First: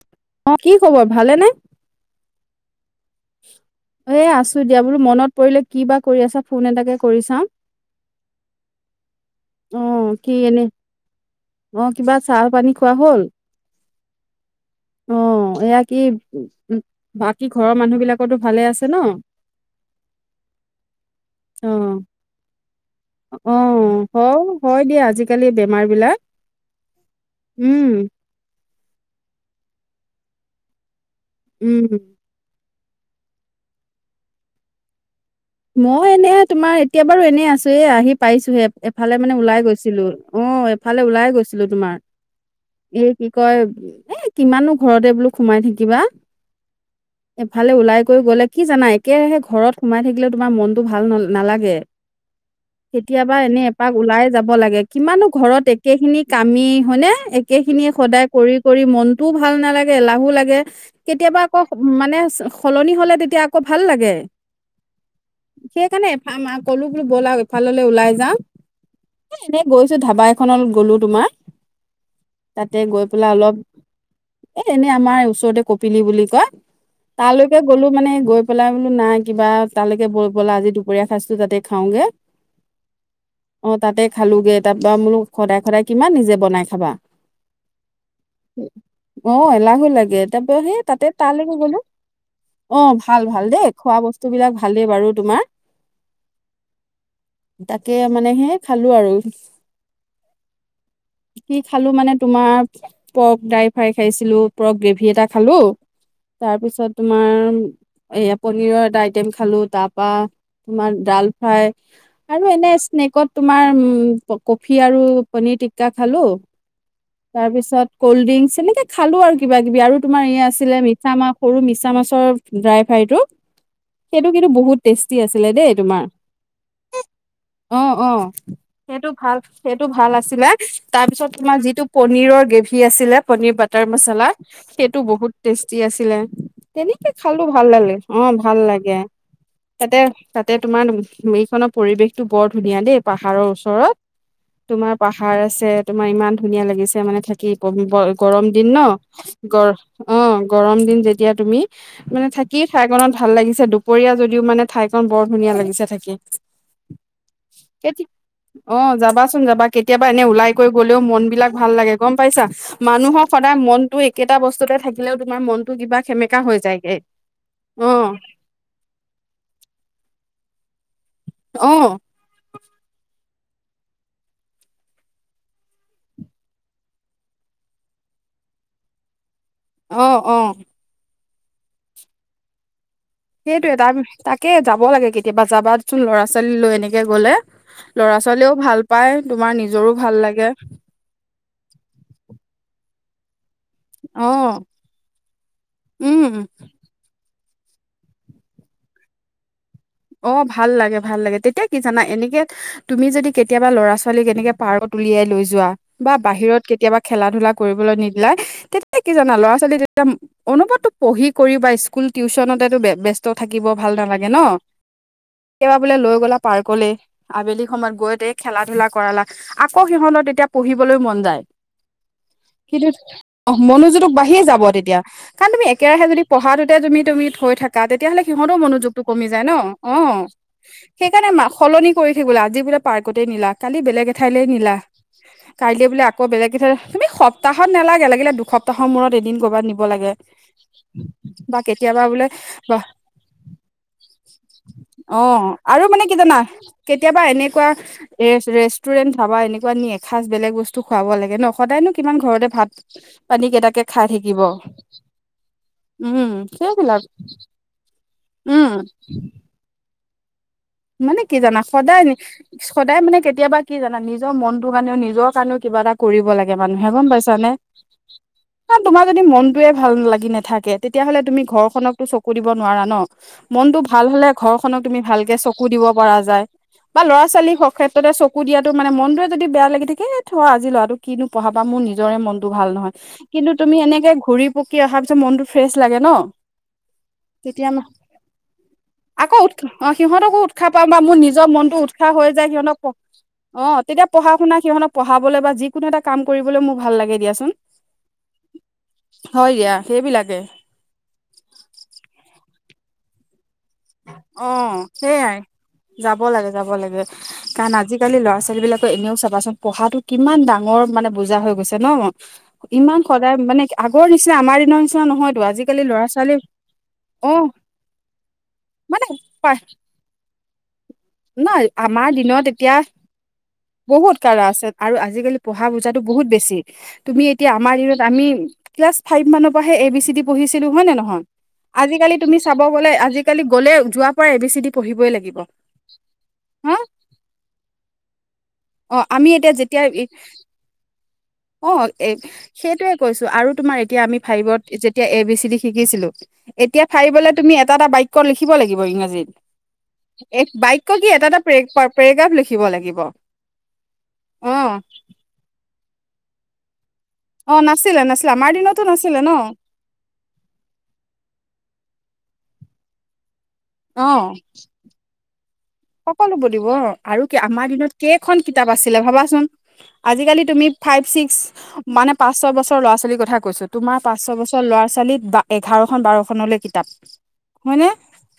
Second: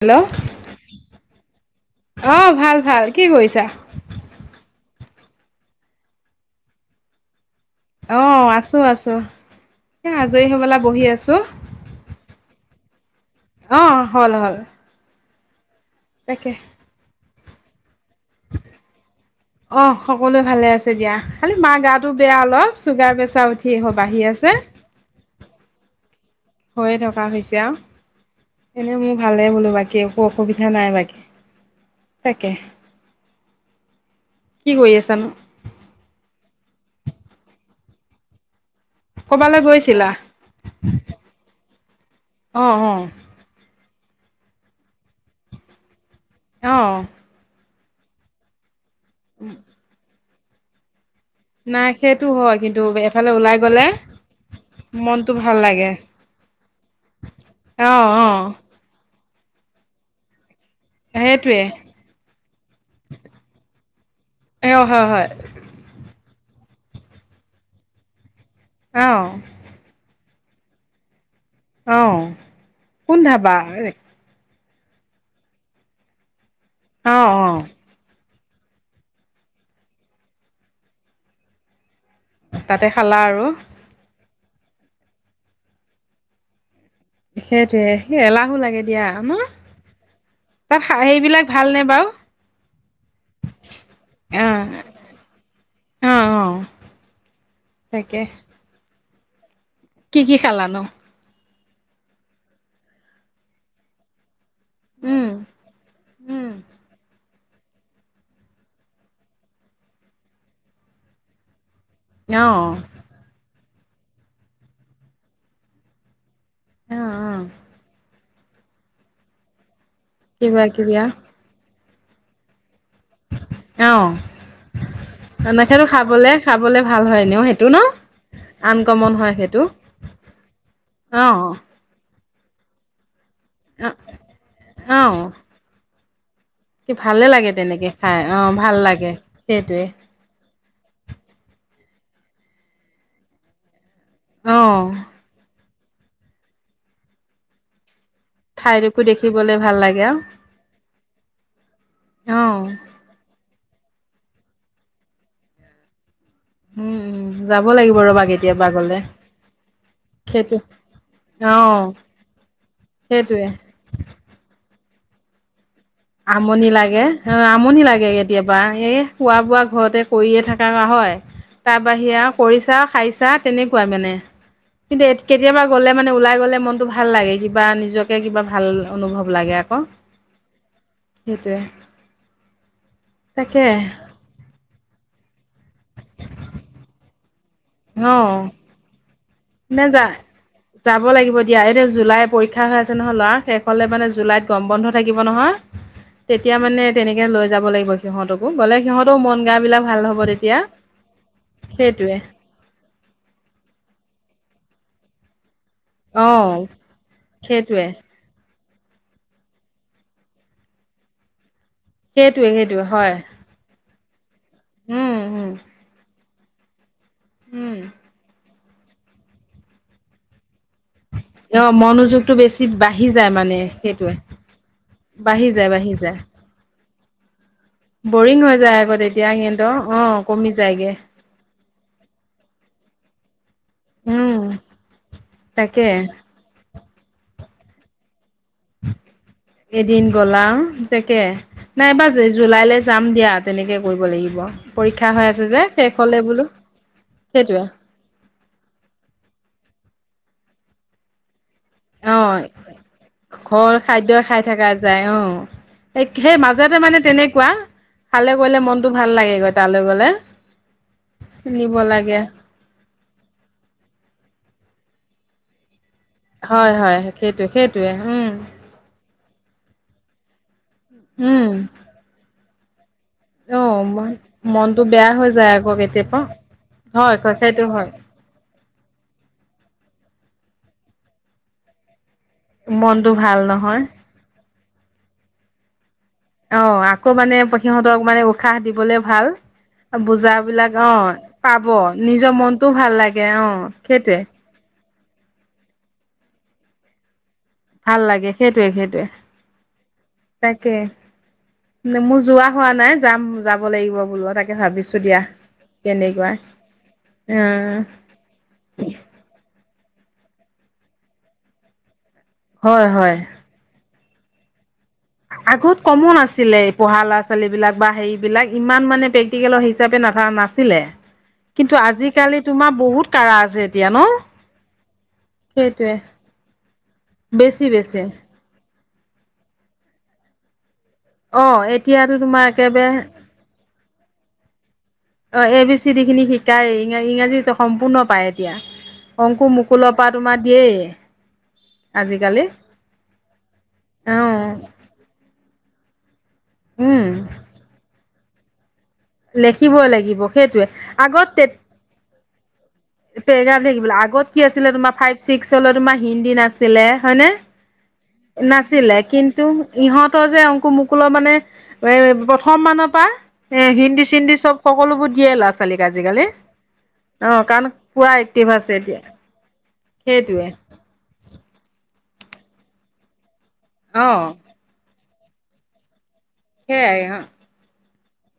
Hello অ কি খবৰ ভালেনে। অ ভাল ভাল কি কৰিছা এ, আছো দিয়া বোলো মনত পৰিলে কি বা কৰি আছা ফোন এটাকে কৰি চাও অ, আছো, আছো অ এ, কি আজৰি এনে হবেলা বহি আছো অ, কিবা চাহ পানী খোৱা হল? অ'হল, হল। অ, এয়া কি তাকে বাকী ঘৰৰ মানুহ বিলাকো ভালে আছে ন? অ, সকলোৱে ভালে আছে দিয়া খালি অ মাৰ গাটো বেয়া অলপ চুগাৰ-প্ৰেছাৰ অ উঠি আহ বাঢ়ি হয় আছে। হয় দিয়া আজিকালি বেমাৰ বিলাক। হৈয়ে থকা হৈছে আৰু উম এনেই মোৰ ভালেই বোলো বাকী একো অসুবিধা নাই বাকী উম। তাকে কি কৰি আছানো? মই এনেহে তোমাৰ এতিয়া বাৰু এনেই আছোয়ে, আহি পাইছোহে। এফালে মানে ক'বালৈ ওলাই গৈছিলো। গৈছিলা অ, এফালে ওলাই গৈছিলো তোমাৰ। অ অ এ, কি কয় এ কিমানো ঘৰতে বোলো সোমাই থাকিবা। আহ। ইফালে ওলাই কৰি গ'লে কি জানা? একেহে ঘৰত সোমাই থাকিলে তোমাৰ মনতটো ভাল নহললে নালাগে নাই সেইটো হয় কিন্তু এফালে কেতিয়াবা ওলাই এনে গ'লে এপাক ওলাই যাব লাগে কিমানো মনটো ভাল ঘৰত লাগে একে খিনিক কামি হয়নে একে অ খিনিয়ে অ সদায় কৰি-কৰি মনতটোও ভাল নালাগে এলাহো লাগে কেতিয়াবা আকৌ সেইটোৱে মানে সলনি হলে তেতিয়া আকৌ ভাল লাগে। অ হয় হয় সেইকাৰণে এফাল কলো বুলি বলা আৰু এফাললে ওলাই যাওঁ। অ এ, এনেই গৈছো ধাবা এখনত গ'লো তোমাৰ অঁ তাতে গৈ কোন পেলাই অলপ ধাবা এ, এনেই আমাৰ ওচৰতে কপিলি বুলি কয়, অঁ অঁ তালৈকে গ'লো মানে গৈ পেলাই বোলো নাই কিবা তালৈকে বলা আজি দুপৰীয়া সজো তাতে খাওঁগে তাতে খালা আৰু অ তাতে খালোগে তাৰপৰা বোলো সদায় সদায় কিমান নিজে বনাই খাবা? সেইটোৱে সেই এলাহো লাগে দিয়া অ, আমাৰ এলাহো লাগে তাৰাপা সেই তাত তাতে সেইবিলাক তালৈক গলো। ভালনে বাৰু অ, ভাল, ভাল দেই খোৱা বস্তু বিলাক ভাল অঁ খালে বাৰু তোমাৰ অঁ অঁ তাকে মানে হে খালো আৰু [unintelligible] কি কি খালানো? কি খালো মানে তোমাৰ পৰ্ক দাইল ফ্ৰাই খাইছিলো পৰ্ক গ্ৰেভি এটা উম খালো উম তাৰ পিছত তোমাৰ এয়া পনীৰৰ এটা আইটেম খালো খালো তাৰ পৰা তোমাৰ ডাল ফ্ৰাই আৰু অঁ এনে স্নেকত তোমাৰ উম কফি আৰু পনীৰ টিকা খালো অঁ অঁ তাৰপিছত কলড্ৰিংকছ তেনেকে খালো আৰু কিবা-কিবি আৰু তোমাৰ ই কিবা আছিলে, কিবি মিছা মাছ সৰু মিছা মাছৰ ড্ৰাইফাৰাই ফাৰাইটো অঁ সেইটো কিন্তু বহুত টেষ্টি আছিলে দেই এনেকেতো তোমাৰ খাবলে খাবলে ভাল হয় এনেও সেইটো অ ন অ', সেই সেইটো আনকমন হয় ভাল সেইটো ভাল আছিলে তাৰ পিছত অঁ তোমাৰ যিটো পনিৰৰ গ্ৰেভি আছিলে, পনীৰ বাটাৰ মচালা, সেইটো অঁ বহুত টেষ্টি আছিলে। কি তেনেকে ভালে খালো ভাল তেনেকে লাগে। খাই অ' অঁ ভাল লাগে সেইটোৱে তাতে তাতে তোমাৰ এইখনৰ পৰিৱেশটো বৰ ধুনীয়া দেই পাহাৰৰ ওচৰত। অঁ তোমাৰ পাহাৰ আছে, তোমাৰ ইমান ধুনীয়া লাগিছে মানে থাকি গৰম দিন ন? ঠাইডোখো দেখিবলে গ ভাল লাগে অ আৰু গৰম দিন যেতিয়া তুমি মানে থাকি অঁ ফাগনত ভাল লাগিছে। দুপৰীয়া যদিও মানে ঠাইখনন বৰ ধুনীয়া লাগিছে থাকি। উম, উম যাব লাগিব কেতি ৰবাকী? অ, যাবাচোন যাবা কেতিয়াবা এনে ওলাই সেইটো গৈ গলেও মন বিলাক অ ভাল লাগে গম পাইছা। মানুহৰ সেইটোৱে সদায় মনতো একেটা বস্তুতে থাকিলে তোমাৰ মন আমনি লাগে। অ, আমনি অ লাগে কেতিয়াবা এ খোৱা-বোৱা ঘৰতে কৰিয়ে থকা হয় অ তাৰ বাহিৰে আৰু কৰিছা, খাইছা তেনেকুৱাই মানে। কিন্তু কেতিয়াবা গ'লে মানে ওলাই গলে মনটো ভাল লাগে কিবা নিজকে কিবা ভাল অনুভৱ লাগে আকৌ অহ অহ। সেইটোৱে। তাকে সেইটোয়ে তাৰ তাকে যাব লাগে কেতিয়াবা যাবাচোন ল'ৰা- ছোৱালী লৈ এনেকে গলে। ল'ৰা- ছোৱালীও ভাল পায়। তোমাৰ নিজৰো ভাল নেযায়, লাগে যাব লাগিব দিয়া এইটো জুলাই পৰীক্ষা হৈ আছে নহয় ল'ৰা শেষ হলে মানে জুলাইত অ', গৰম বন্ধ থাকিব নহয়, উম, তেতিয়া মানে তেনেকে লৈ যাব লাগিব সিহঁতকো গ'লে সিহঁতৰ মন গা বিলাক ভাল হ'ব অ তেতিয়া। ভাল লাগে ভাল লাগে তেতিয়া কি জানা সেইটোৱে এনেকে তুমি যদি কেতিয়াবা ল'ৰা- ছোৱালীক এনেকে পাৰত উলিয়াই লৈ যোৱা বা অ বাহিৰত কেতিয়াবা খেলা ধূলা সেইটোৱে কৰিবলৈ নিদিলা এই কি জানা ল'ৰা ছোৱালী তেতিয়া অনুভৱটো পঢ়ি কৰি বা স্কুল সেইটোৱে টিউচনতেতো সেইটোৱে হয় ব্যস্ত থাকিব ভাল নালাগে ন। উম উম সেইবাবে বোলে লৈ গ'লা পাৰ্কলে আবেলি উম সময়ত গৈ দে খেলা ধূলা কৰালা আকৌ সিহঁতত এতিয়া পঢ়িবলৈ মন যায়, অ মনোযোগটো বেছি কিন্তু বাঢ়ি যায় মানে আহ মনোযোগটো সেইটোৱে বাঢ়িয়ে যাব তেতিয়া বাঢ়ি কাৰণ তুমি যায় বাঢ়ি একেৰাহে যায় যদি পঢ়াটাতে তুমি তুমি থৈ থাকা তেতিয়াহলে বৰিং হৈ সিহতৰ যায় আকৌ মনোযোগটো কমি তেতিয়া যায় ন। সিহঁতৰ অ, কমি যায়গে সেইকাৰণে মা সলনি কৰি থাকিব লাগে আজি বোলে পাৰ্কতে নিলা কালি বেলেগ উম এঠাইলৈ নিলা, কাইলে তাকে বোলে আকৌ বেলেগ এঠাই মানে সপ্তাহত নেলাগে লগিলে দূ সপ্তাহৰ মূৰত এদিন কৰ'বাত নিব এদিন লাগে গ'লা তাকে বা কেতিয়াবা বোলে তেনেকৈ কৰিব লাগিব। পৰীক্ষা অ হৈ আছে যে আৰু শেষ মানে কি হলে না বোলো কেতিয়াবা সেইটোৱে এনেকুৱা এ ৰেষ্টুৰেন্ট ধাবা এনেকুৱা এসাজ বেলেগ বস্তু খুৱাব লাগে ন। সদায়নো কিমান ঘৰতে অ ভাত পানী ঘৰ কেইটাকে খাই খাদ্যই থাকিব। থকা যায় অ উম সেই মাজতে মানে সেইবিলাক। তেনেকুৱা খালে কৰিলে উম মনটো ভাল লাগেগৈ তালৈ গলে। মানে কি জানা নিব সদায় লাগে সদায় মানে কেতিয়াবা কি জানা নিজৰ মনটো মানে নিজৰ কাৰণেও কিবা এটা কৰিব লাগে হয় মানুহে হয় গম সেইটো পাইছানে সেইটোৱে উম তোমাক যদি মনটোয়ে ভাল লাগি নাথাকে তেতিয়াহ'লে তুমি উম ঘৰ খনকতো চকু দিব নোৱাৰা ন। অ মনটো ভাল হলে ঘৰ খনক মনটো তুমি বেয়া হৈ ভালকে চ যায় কু আকৌ দিব পৰা কেতিয়াবা যায় বা হয় ল'ৰা হয় -ছোৱালী সেইটো হওঁক হয় ক্ষেত্ৰতে চকু দিয়াতো মানে মনটোয়ে যদি বেয়া লাগি থাক তে থোৱা আজি ল'ৰাটো কিনো পঢ়াবা মোৰ নিজৰে মনটো ভাল নহয় মনটো ভাল কিন্তু তুমি নহয় এনেকে ঘূৰি পকি অহাৰ পিছত মনটো ফ্ৰেছ লাগে। ন অ আকৌ মানে তেতিয়া সিহঁতক মানে উশাহ দিবলে ভাল আকৌ উৎসাহ অ সিহঁতকো উৎসাহ বুজাবিলাক পাম অ বা মোৰ নিজৰ পাব মনটো উৎসাহ হৈ নিজৰ যায় মনটোও সিহতক ভাল লাগে অ তেতিয়া সেইটোৱে পঢ়া শুনা ত পঢ়াবলৈ বা যিকোনো এটা কাম কৰিবলৈ মোৰ ভাল লাগে দিয়াচোন। ভাল লাগে সেইটোৱে সেইটোৱে হয় দিয়া সেইবিলাকে তাকে মোৰ যোৱা হোৱা নাই যাম যাব লাগিব বোলো অ তাকে ভাবিছো দিয়া। সেইয়াই যাব তেনেকুৱা লাগে যাব লাগে কাৰণ উম আজিকালি ল'ৰা ছোৱালী বিলাকে এনেও চাবাচোন। পঢ়াটো কিমান ডাঙৰ মানে বুজা হৈ গৈছে ন হয় ইমান হয় সদায় মানে বৰ নিচনা আমাৰ দিনৰ নিচিনা নহয়তো আগত আজিকালি ল'ৰা কমো ছোৱালী নাছিলে পঢ়া ল'ৰা অ ছোৱালী বিলাক বা হেৰি বিলাক ইমান ইমান মানে প্ৰেক্টিকেলৰ হিচাপে নাথা নাছিলে। নাই কিন্তু আমাৰ আজিকালি দিনত তোমাৰ এতিয়া বহুত কাৰা আছে এতিয়া ন বহুত কাৰণ আছে, আৰু আজিকালি পঢ়া সেইটোৱে বুজাতো বহুত বেছি, তুমি এতিয়া বেছি আমাৰ দিনত বেছি আমি ক্লাছ ফাইভ মানৰ পৰাহে এ বি চি ডি পঢ়িছিলো হয় নে নহয়? অ এতিয়াতো আজিকালি তুমি তোমাৰ চাব একেবাৰে গলে আজিকালি গলে যোৱাৰ পৰা এ বি চি ডি পঢ়িবই লাগিব। অ এ বি চি ডি খিনি শিকায় হা ইংৰাজী সম্পূৰ্ণ পায় এতিয়া। অ আমি অংকু এতিয়া যেতিয়া মুকুলৰ পৰা তোমাৰ দিয়েই অ আজিকালি সেইটোৱে কৈছো আৰু তোমাৰ এতিয়া অ আমি ফাইভত যেতিয়া এ বি চি ডি শিকিছিলো। এতিয়া উম ফাইবলৈ তুমি এটা এটা বাক্য লিখিব লাগিব। লিখিবই লাগিব ইংৰাজীত সেইটোৱে বাক্য কি আগত এটা এটাে তে পেৰেগ্ৰাফ লিখিব লাগিব। কি বোলে আগত কি আছিলে অ তোমাৰ ফাইভ ছিক্স হলে তোমাৰ হিন্দী নাছিলে হয়নে অ নাছিলে নাছিলে আমাৰ দিনতো নাছিলে ন কিন্তু ইহঁতৰ যে অংকু মুকুলৰ মানে এ প্ৰথম মানৰ পৰা এ হিন্দী চিন্দি চব সকলোবোৰ দিয়ে ল'ৰা- ছোৱালীক। আজিকালি সকলো বু দিব আৰু অ কি কাৰণ আমাৰ দিনত পুৰা কেইখন এক্টিভ কিতাপ আছে আছিলে এতিয়া ভাবাচোন? আজিকালি সেইটোৱে তুমি ফাইভ ছিক্স মানে পাঁচ ছয়ছৰ ল'ৰা ছোৱালীৰ কথা কৈছো তোমাৰ অ পাঁ ছয় বছৰ ল'ৰা ছোৱালী বা এঘাৰখন বাৰ কিতাপ সেইয়াই অ হয়নে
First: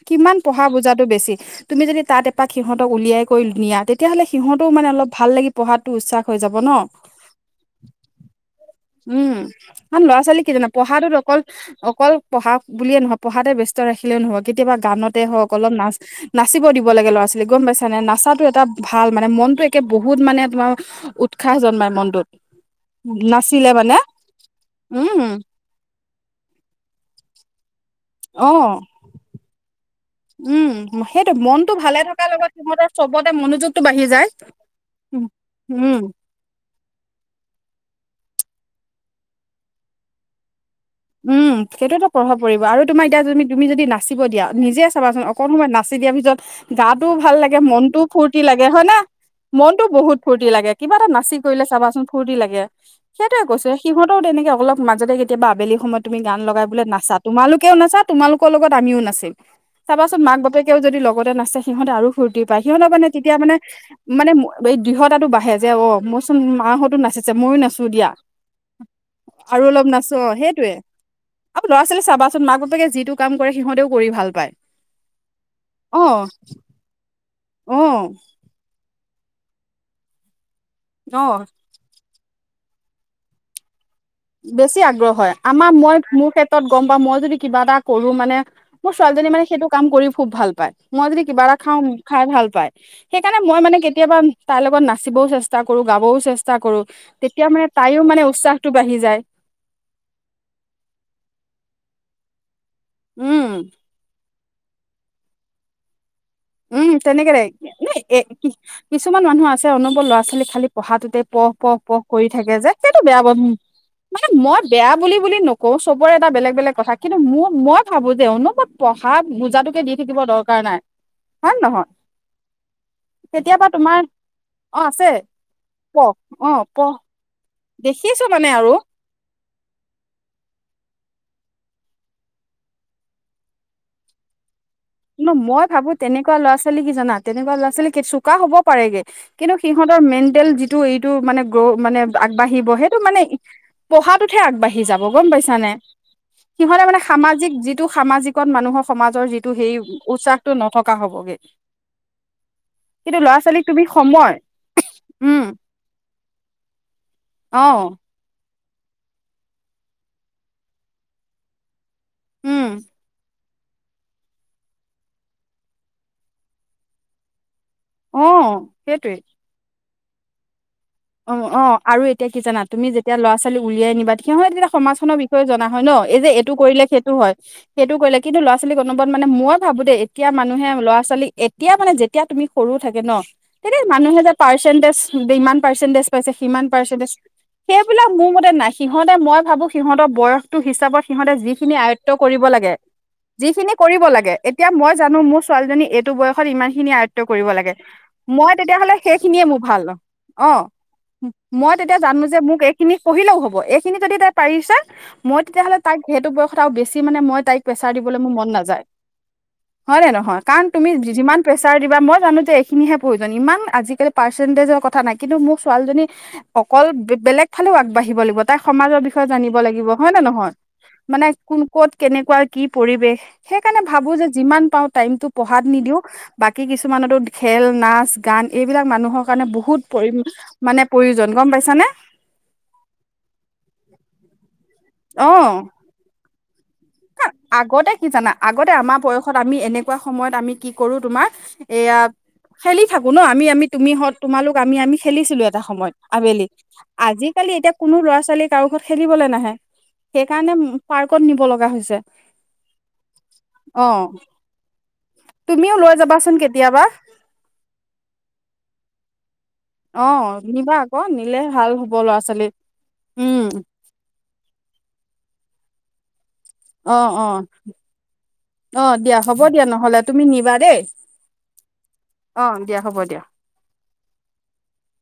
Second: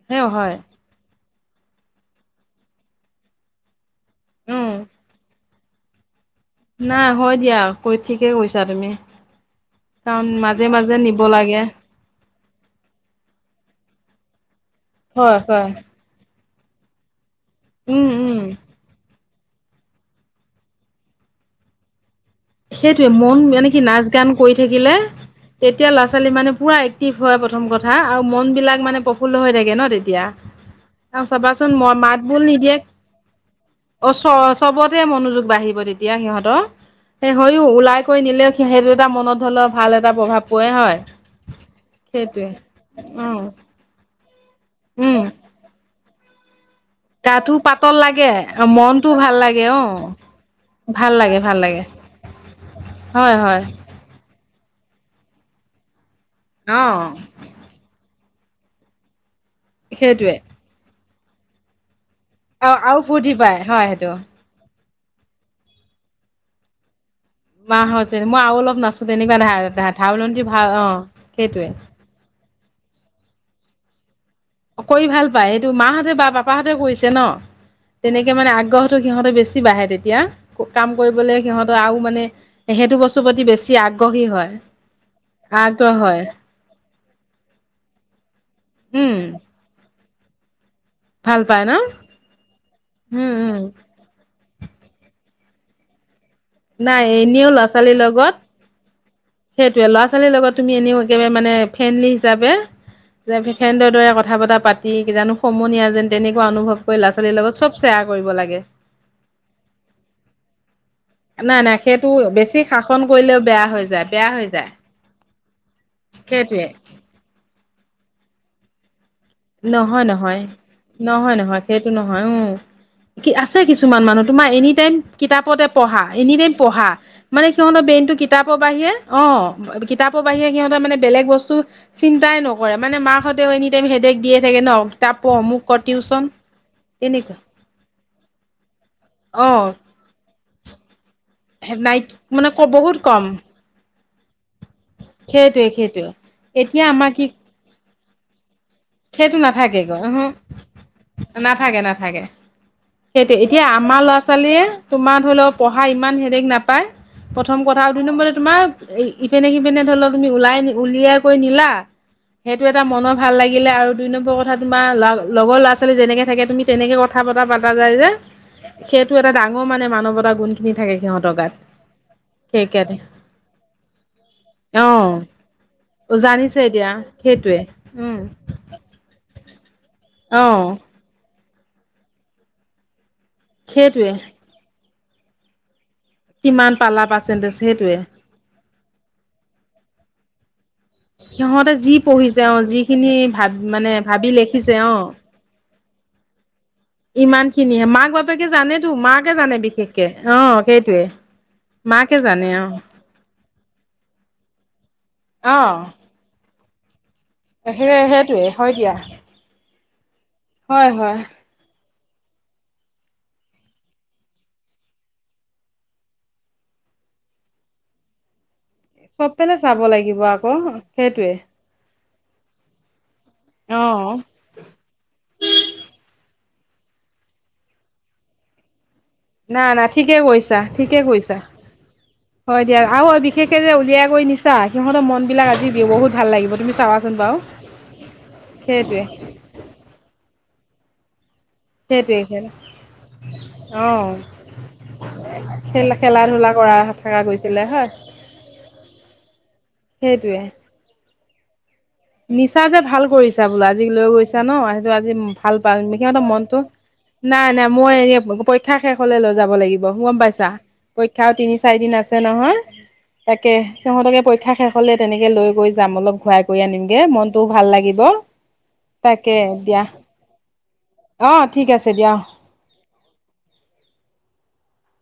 সেই কিমান হয় পঢ়া বুজাতটো বেছি তুমি যদি তাত সিহঁক উলিয়াই কৰি নিয়া তেতিয়াহ'লে সিহঁতেও উম মানে অলপ ভাল লাগি পঢ়াটো উচ্ছাস নাই হয় দিয়া কৈ ঠিকে কৈছা তুমি। উম আম ল'ৰা কাৰণ ছোৱালী মাজে কি'জানা মাজে পঢ়াটোত নিব অকল লাগে অকল পঢ়া বুলিয়ে নহয় পঢ়াতে ব্যস্ত ৰাখিলেও নহয় কেতিয়াবা গানতে হয় হওক হয় অলপ নাচ নাচিব দিব লাগে ল'ৰা ছোৱালী গম পাইছা নে উম নাচাটো উম এটা ভাল মানে মনতটো একে বহুত মানে তোমাৰ উৎসাহ জন্মাই মনটোত। সেইটোয়ে মন মানে নাচ গান কৰি থাকিলে উম তেতিয়া ল'ৰা ছোৱালী মানে পুৰা এক্টিভ হয় প্ৰথম হা আৰু মন অ বিলাক মানে প্ৰফুল্ল হৈ থাক ন তে উম এতিয়া সেইটো মনটো চাবাচোন মই ভালে থকাৰ মাত বল লগত নিদিয়ে সিহঁতৰ চবতে মনোযোগটো বাঢ়ি অ যায় চ চবতে উম মনোযোগ বাঢ়িব উম। তেতিয়া সিহঁতৰ। হয়ও ওলাই কৰি নিলেও সেইটো এটা মনত ধৰি লও ভাল এটা প্ৰভাৱ পৰে হয়। উম সেইটোতো প্ৰভাৱ সেইটোৱে পৰিব আৰু তোমাৰ এতিয়া উম য তুমি যদি নাচা নিবা দিয়া নিজে উম চাবাচোন অকণ সময় নাচিদিয়া পিছত গাটোও ভাল গাটো লাগে পাতল মনতটোও ফূৰ্তি লাগে হয় না? মনটো ভাল লাগে অ মনতটো বহুত ফূৰ্তি লাগে কিবা এটা ভাল নাচি লাগে ভাল কৰিলে লাগে চাবাচোন ফুৰৰ্তি লাগে হয় সেইটোৱে হয় কৈছো সিহঁতেও তেনেকে অলপ মাজতে কেতিয়াবা আবেলি সময়ত তুমি গান অ লগাইলৈ নাচা তোমালোকেও নাচা তোমালোকৰ লগত আমিও নাছিম। চাবাচোন সেইটোৱে মাক বাপেকেও যদি লগতে নাছে সিহঁতে আৰু ফূৰ্তি পায় আৰু সিহঁতৰ আৰু মানে ফূৰ্তি তেতিয়া মানে পায় হয় সেইটো মানে দৃঢতা'তো বাঢ়ে যে অ মইচোন মাহঁতো নাছিল ময়ো নাচো মাহ দিয়া হৈছে মই আৰু অলপ নাচো তেনেকুৱা ধা আৰু ধা অলপ নাচো ধাউলন্তি সেই ভাল অ সেইটোৱে ল'ৰা ছোৱালী চাবাচোন মাক বাপেকে যিটো কাম কৰে সিহঁতেও কৰি ভাল পায় কৰি ভাল পায় এইটো অ মাহঁতে বা পাপাহঁতে কৰিছে ন? অ তেনেকে মানে আগ্ৰহ সিহঁতে বেছি বাঢ়ে তেতিয়া কাম অ কৰিবলৈ সিহঁতে আৰু মানে সেইটো বস্তুৰ প্ৰতি বেছি আগ বেছি আগ্ৰহ হয় আমাৰ মই হয় মোৰ ক্ষেত্ৰত গ'ম পাম বা মই যদি কিবা এটা কৰো মানে মোৰ উম ছোৱালীজনী মানে সেইটো কাম কৰি খুব ভাল পায়। মই যদি ভাল কিবা এটা পাই ন খাও খাই ভাল পাই উম সেইকাৰণে উম মই মানে কেতিয়াবা তাইৰ লগত নাচিবও চেষ্টা চেচতাও কৰো গাবও চেষ্টা কৰো নাই তেতিয়া মানে তাইও মানে উচসাহতটো বাঢ়ি যায়। সেইটোয়ে ল'ৰা ছোৱালীৰ লগত তুমি এনেও একেবাৰে মানে ফ্ৰেণ্ডলি হিচাপে যে উম ফেণ্ডৰ দৰে কথা বতা পাতি কি জানো সমনীয়া যেন তেনেকুৱা অনুভৱ উম কৰি ল'ৰা ছোৱালীৰ তেনেকেৰে লগত চব শ্বেয়াৰ এ কৰিব কি লাগে কিছুমান মানুহ আছে অন'বত ল'ৰা -ছোৱালী খালী পঢ়াটোতে পঢ় নাই পঢ় নাই পঢ় সেইটো কৰি থাকে বেছি যে সেইটো শাসন বেয়া ব কৰিলেও হৈ যায় মানে বেয়া হৈ মই যায় বেয়া বুলি বুলি নকওঁ চবৰে এটা বেলেগ সেইটোৱে বেলেগ কথা কিন্তু ম মই ভাবো যে অনবত প ঢ়া বোজাটোকে দি থাকিব দৰকাৰ নাই। হয় নহয় সেইটো নহয় উম আছে কিছুমান মানুহ তোমাৰ এনি অ টাইম আছে কিতাপতে পঢ়া পঢ় এনি অ টাইম পঢ়া পঢ় মানে সিহত বেইনটো দেখিছো মানে কিতাপৰ আৰু বাহিৰে অ অ কিতাপৰ বাহিৰে সিহঁতৰ মানে বেলেগ বস্তু চিন্তাই নকৰে মানে মাক হতেও এনি টাইম হেদেক দিয়ে থাকে ন? কিতাপ পঢ় মোক মই কৰ ভাবো টিউচন তেনেকোৱা ল'ৰা- ছোৱালী কি জানা তেনেকুৱা তেনেকোৱা ল'ৰা- ছোৱালী চোকা হ'ব পাৰেগে অ কিন্তু সিহঁত মেণ্টেল যিটো এইটো মানে গ্ৰ মানে নাই মানে ক আগবাঢ়িব বহুত সেইটো মানে কম পঢ়াটোতহে আগবাঢ়ি যাব গম সেইটোৱে পাইছানে সেইটোৱে সিহঁতে এতিয়া মানে আমাৰ কি সামাজিক যিটো সামাজিকত মানুহৰ সমাজৰ যিটো সেই উমহো উৎসাহটো নথকা হ'বগে নাথাকে-নাথাকে কিন্তু সেইটোৱে ল'ৰা ছোৱালীক এতিয়া তুমি আমাৰ সময় ল'ৰা-ছোৱালীয়ে তোমাৰ ধৰি উম লওক পঢ়া ইমান হেডেক নাপায় প্ৰথম অ', কথা আৰু দুই নম্বৰতে তোমাৰ ইপিনে-সিপিনে ধৰি লও তুমি ওলাই উলিয়াই কৈ নিলা সেইটো উম, এটা মনৰ ভাল লাগে গিলে আৰু দুই নম্বৰ কথা তোমাৰ লগৰ ল'ৰা ছোৱালী যেনেকে থাকে তুমি তেনেকে কথা পতা পা যায় যে অ', সেইটো এটা ডাঙৰ মানে মানৱতা গুণ অ-অ আৰু এতিয়া কি জানা তুমি সেইকাৰণে যেতিয়া ল'ৰা ছোৱালী উলিয়াই নিবা কি হয় তেতিয়া সমাজখনৰ অ বিষয়ে জ না হয় ন এই যে এইটো জানিছে কৰিলে এতিয়া সেইটো হয় সেইটোৱে সেইটো কৰিলে উম কিন্তু লৰা ছোৱালীক অনবত মানে মই ভাবো দেই এতিয়া অ মানুহে ল'ৰা-ছোৱালী এতিয়া মানে যেতিয়া তুমি সৰু থাকে ন ন [unintelligible] সেই সেইটোৱে মানুহে যে পাৰ্চেণ্টেজ ইমান পাৰ্চেন্টেজ পাইছে সিমান কিমান পালা পাৰ্চেন্টেজ সেইটোৱে সেইবিলাক মোৰ মতে নাই সিহঁতে মই ভাবো সিহঁতৰ বয়স টো হিচাপত সিহঁতে যিখিনি যি আয়ত্ব কৰিব পঢ়িছে অ লাগে যিখিনি ভাব যিখিনি মানে কৰিব ভাবি লাগে এতিয়া লিখিছে মই অ জানো মোৰ ছোৱালীজনী এইটো বয়সত ইমানখিনি আয়ত্ব ইমান কৰিব লাগে খিনিহে মাক বাপেকে মই জানেতো তেতিয়াহ'লে মাকে সেইখিনিয়ে জানে মোৰ ভাল বিশেষকে অ সেইটোৱে মই তেতিয়া মাকে জানো যে জানে মোক অ এইখিনি পঢ়িলেও হ'ব এইখিনি যদি তাই পাৰিছে মই অ তেতিয়াহ'লে তাক সেইটো বয়স মানে মই তাক প্ৰেচাৰ সেই দিবলে সেইটোৱে মন হয় নাযায় দিয়া হয়নে নহয় কাৰণ তুমি হয় হয় যিমান প্ৰেচাৰ দিবা মই জানো যে এইখিনিহে প্ৰয়োজন ইমান আজিকালি পাৰ্চেণ্টেজৰ কথা নাই কিন্তু মোৰ ছোৱালীজনী অকল বেলেগ ফালেও আগবাঢ়িব লাগিব তাই সমাজৰ চব বিষয়ে ফালে জানিব চাব লাগিব হয় নে আকৌ নহয় মানে সেইটোৱে কোন ক'ত কেনেকোৱা কি পৰিবেশ সেইকাৰণে অ ভাবো যে যিমান পাও টাইমটো পঢ়াত নিদিওঁ বাকী কিছুমানতো খেল, নাচ, গান এইবিলাক মানুহৰ কাৰণে না বহুত না পৰি ঠিকে কৈছা মানে ঠিকে প্ৰয়োজন কৈছা গম পাইছানে হয় দিয়া আৰু বিশেষকে যে উলিয়াই গৈ নিছা সিহঁতৰ অ মনবিলাক আজি বহুত ভাল লাগিব তুমি চাবাচোন বাৰু আগতে কি জানা আগতে আমাৰ সেইটোৱে বয়সত আমি এনেকোৱা সময়ত আমি কি কৰো তোমাৰ এয়া সেইটোৱেই সেই খেলি থাকো ন আমি-আমি তুমি হ‌ওক তোমালোক আমি আমি খেলিছিলো এটা খেল সময়ত খেলা আবেলি ধূলা কৰা থকা আজিকালি গৈছিলে এতিয়া হয় কোনো ল'ৰা ছোৱালী কাৰো ঘৰত খেলিবলৈ নাহে সেই সেইটোৱে কাৰণে পাৰ্কত নিব লগা হৈছে নিচা যে ভাল কৰিছা বোলো অ আজি লৈ গৈছা ন সেইটো আজি ভাল তুমিও পাম লৈ সিহঁতৰ যাবাচোন মনটো কেতিয়াবা নাই-নাই মই এনে পৰীক্ষা শেষ হ'লে লৈ যাব লাগিব গম অ', পাইছা নিবা আকৌ পৰীক্ষা নিলে তিনি ভাল চাৰি হ'ব দিন আছে ল'ৰা ছোৱালী নহয় উম, তাকে সিহঁতকে পৰীক্ষা শেষ হলে তেনেকে লৈ গৈ যাম অলপ ঘূৰাই কৰি আনি মগে অ', অ', মনটোও ভাল লাগিব। অ দিয়া হ'ব দিয়া নহলে তুমি নিবা দেই অহ ঠিক আছে দিয়া। অ', দিয়া হ'ব দিয়া। [inaudible]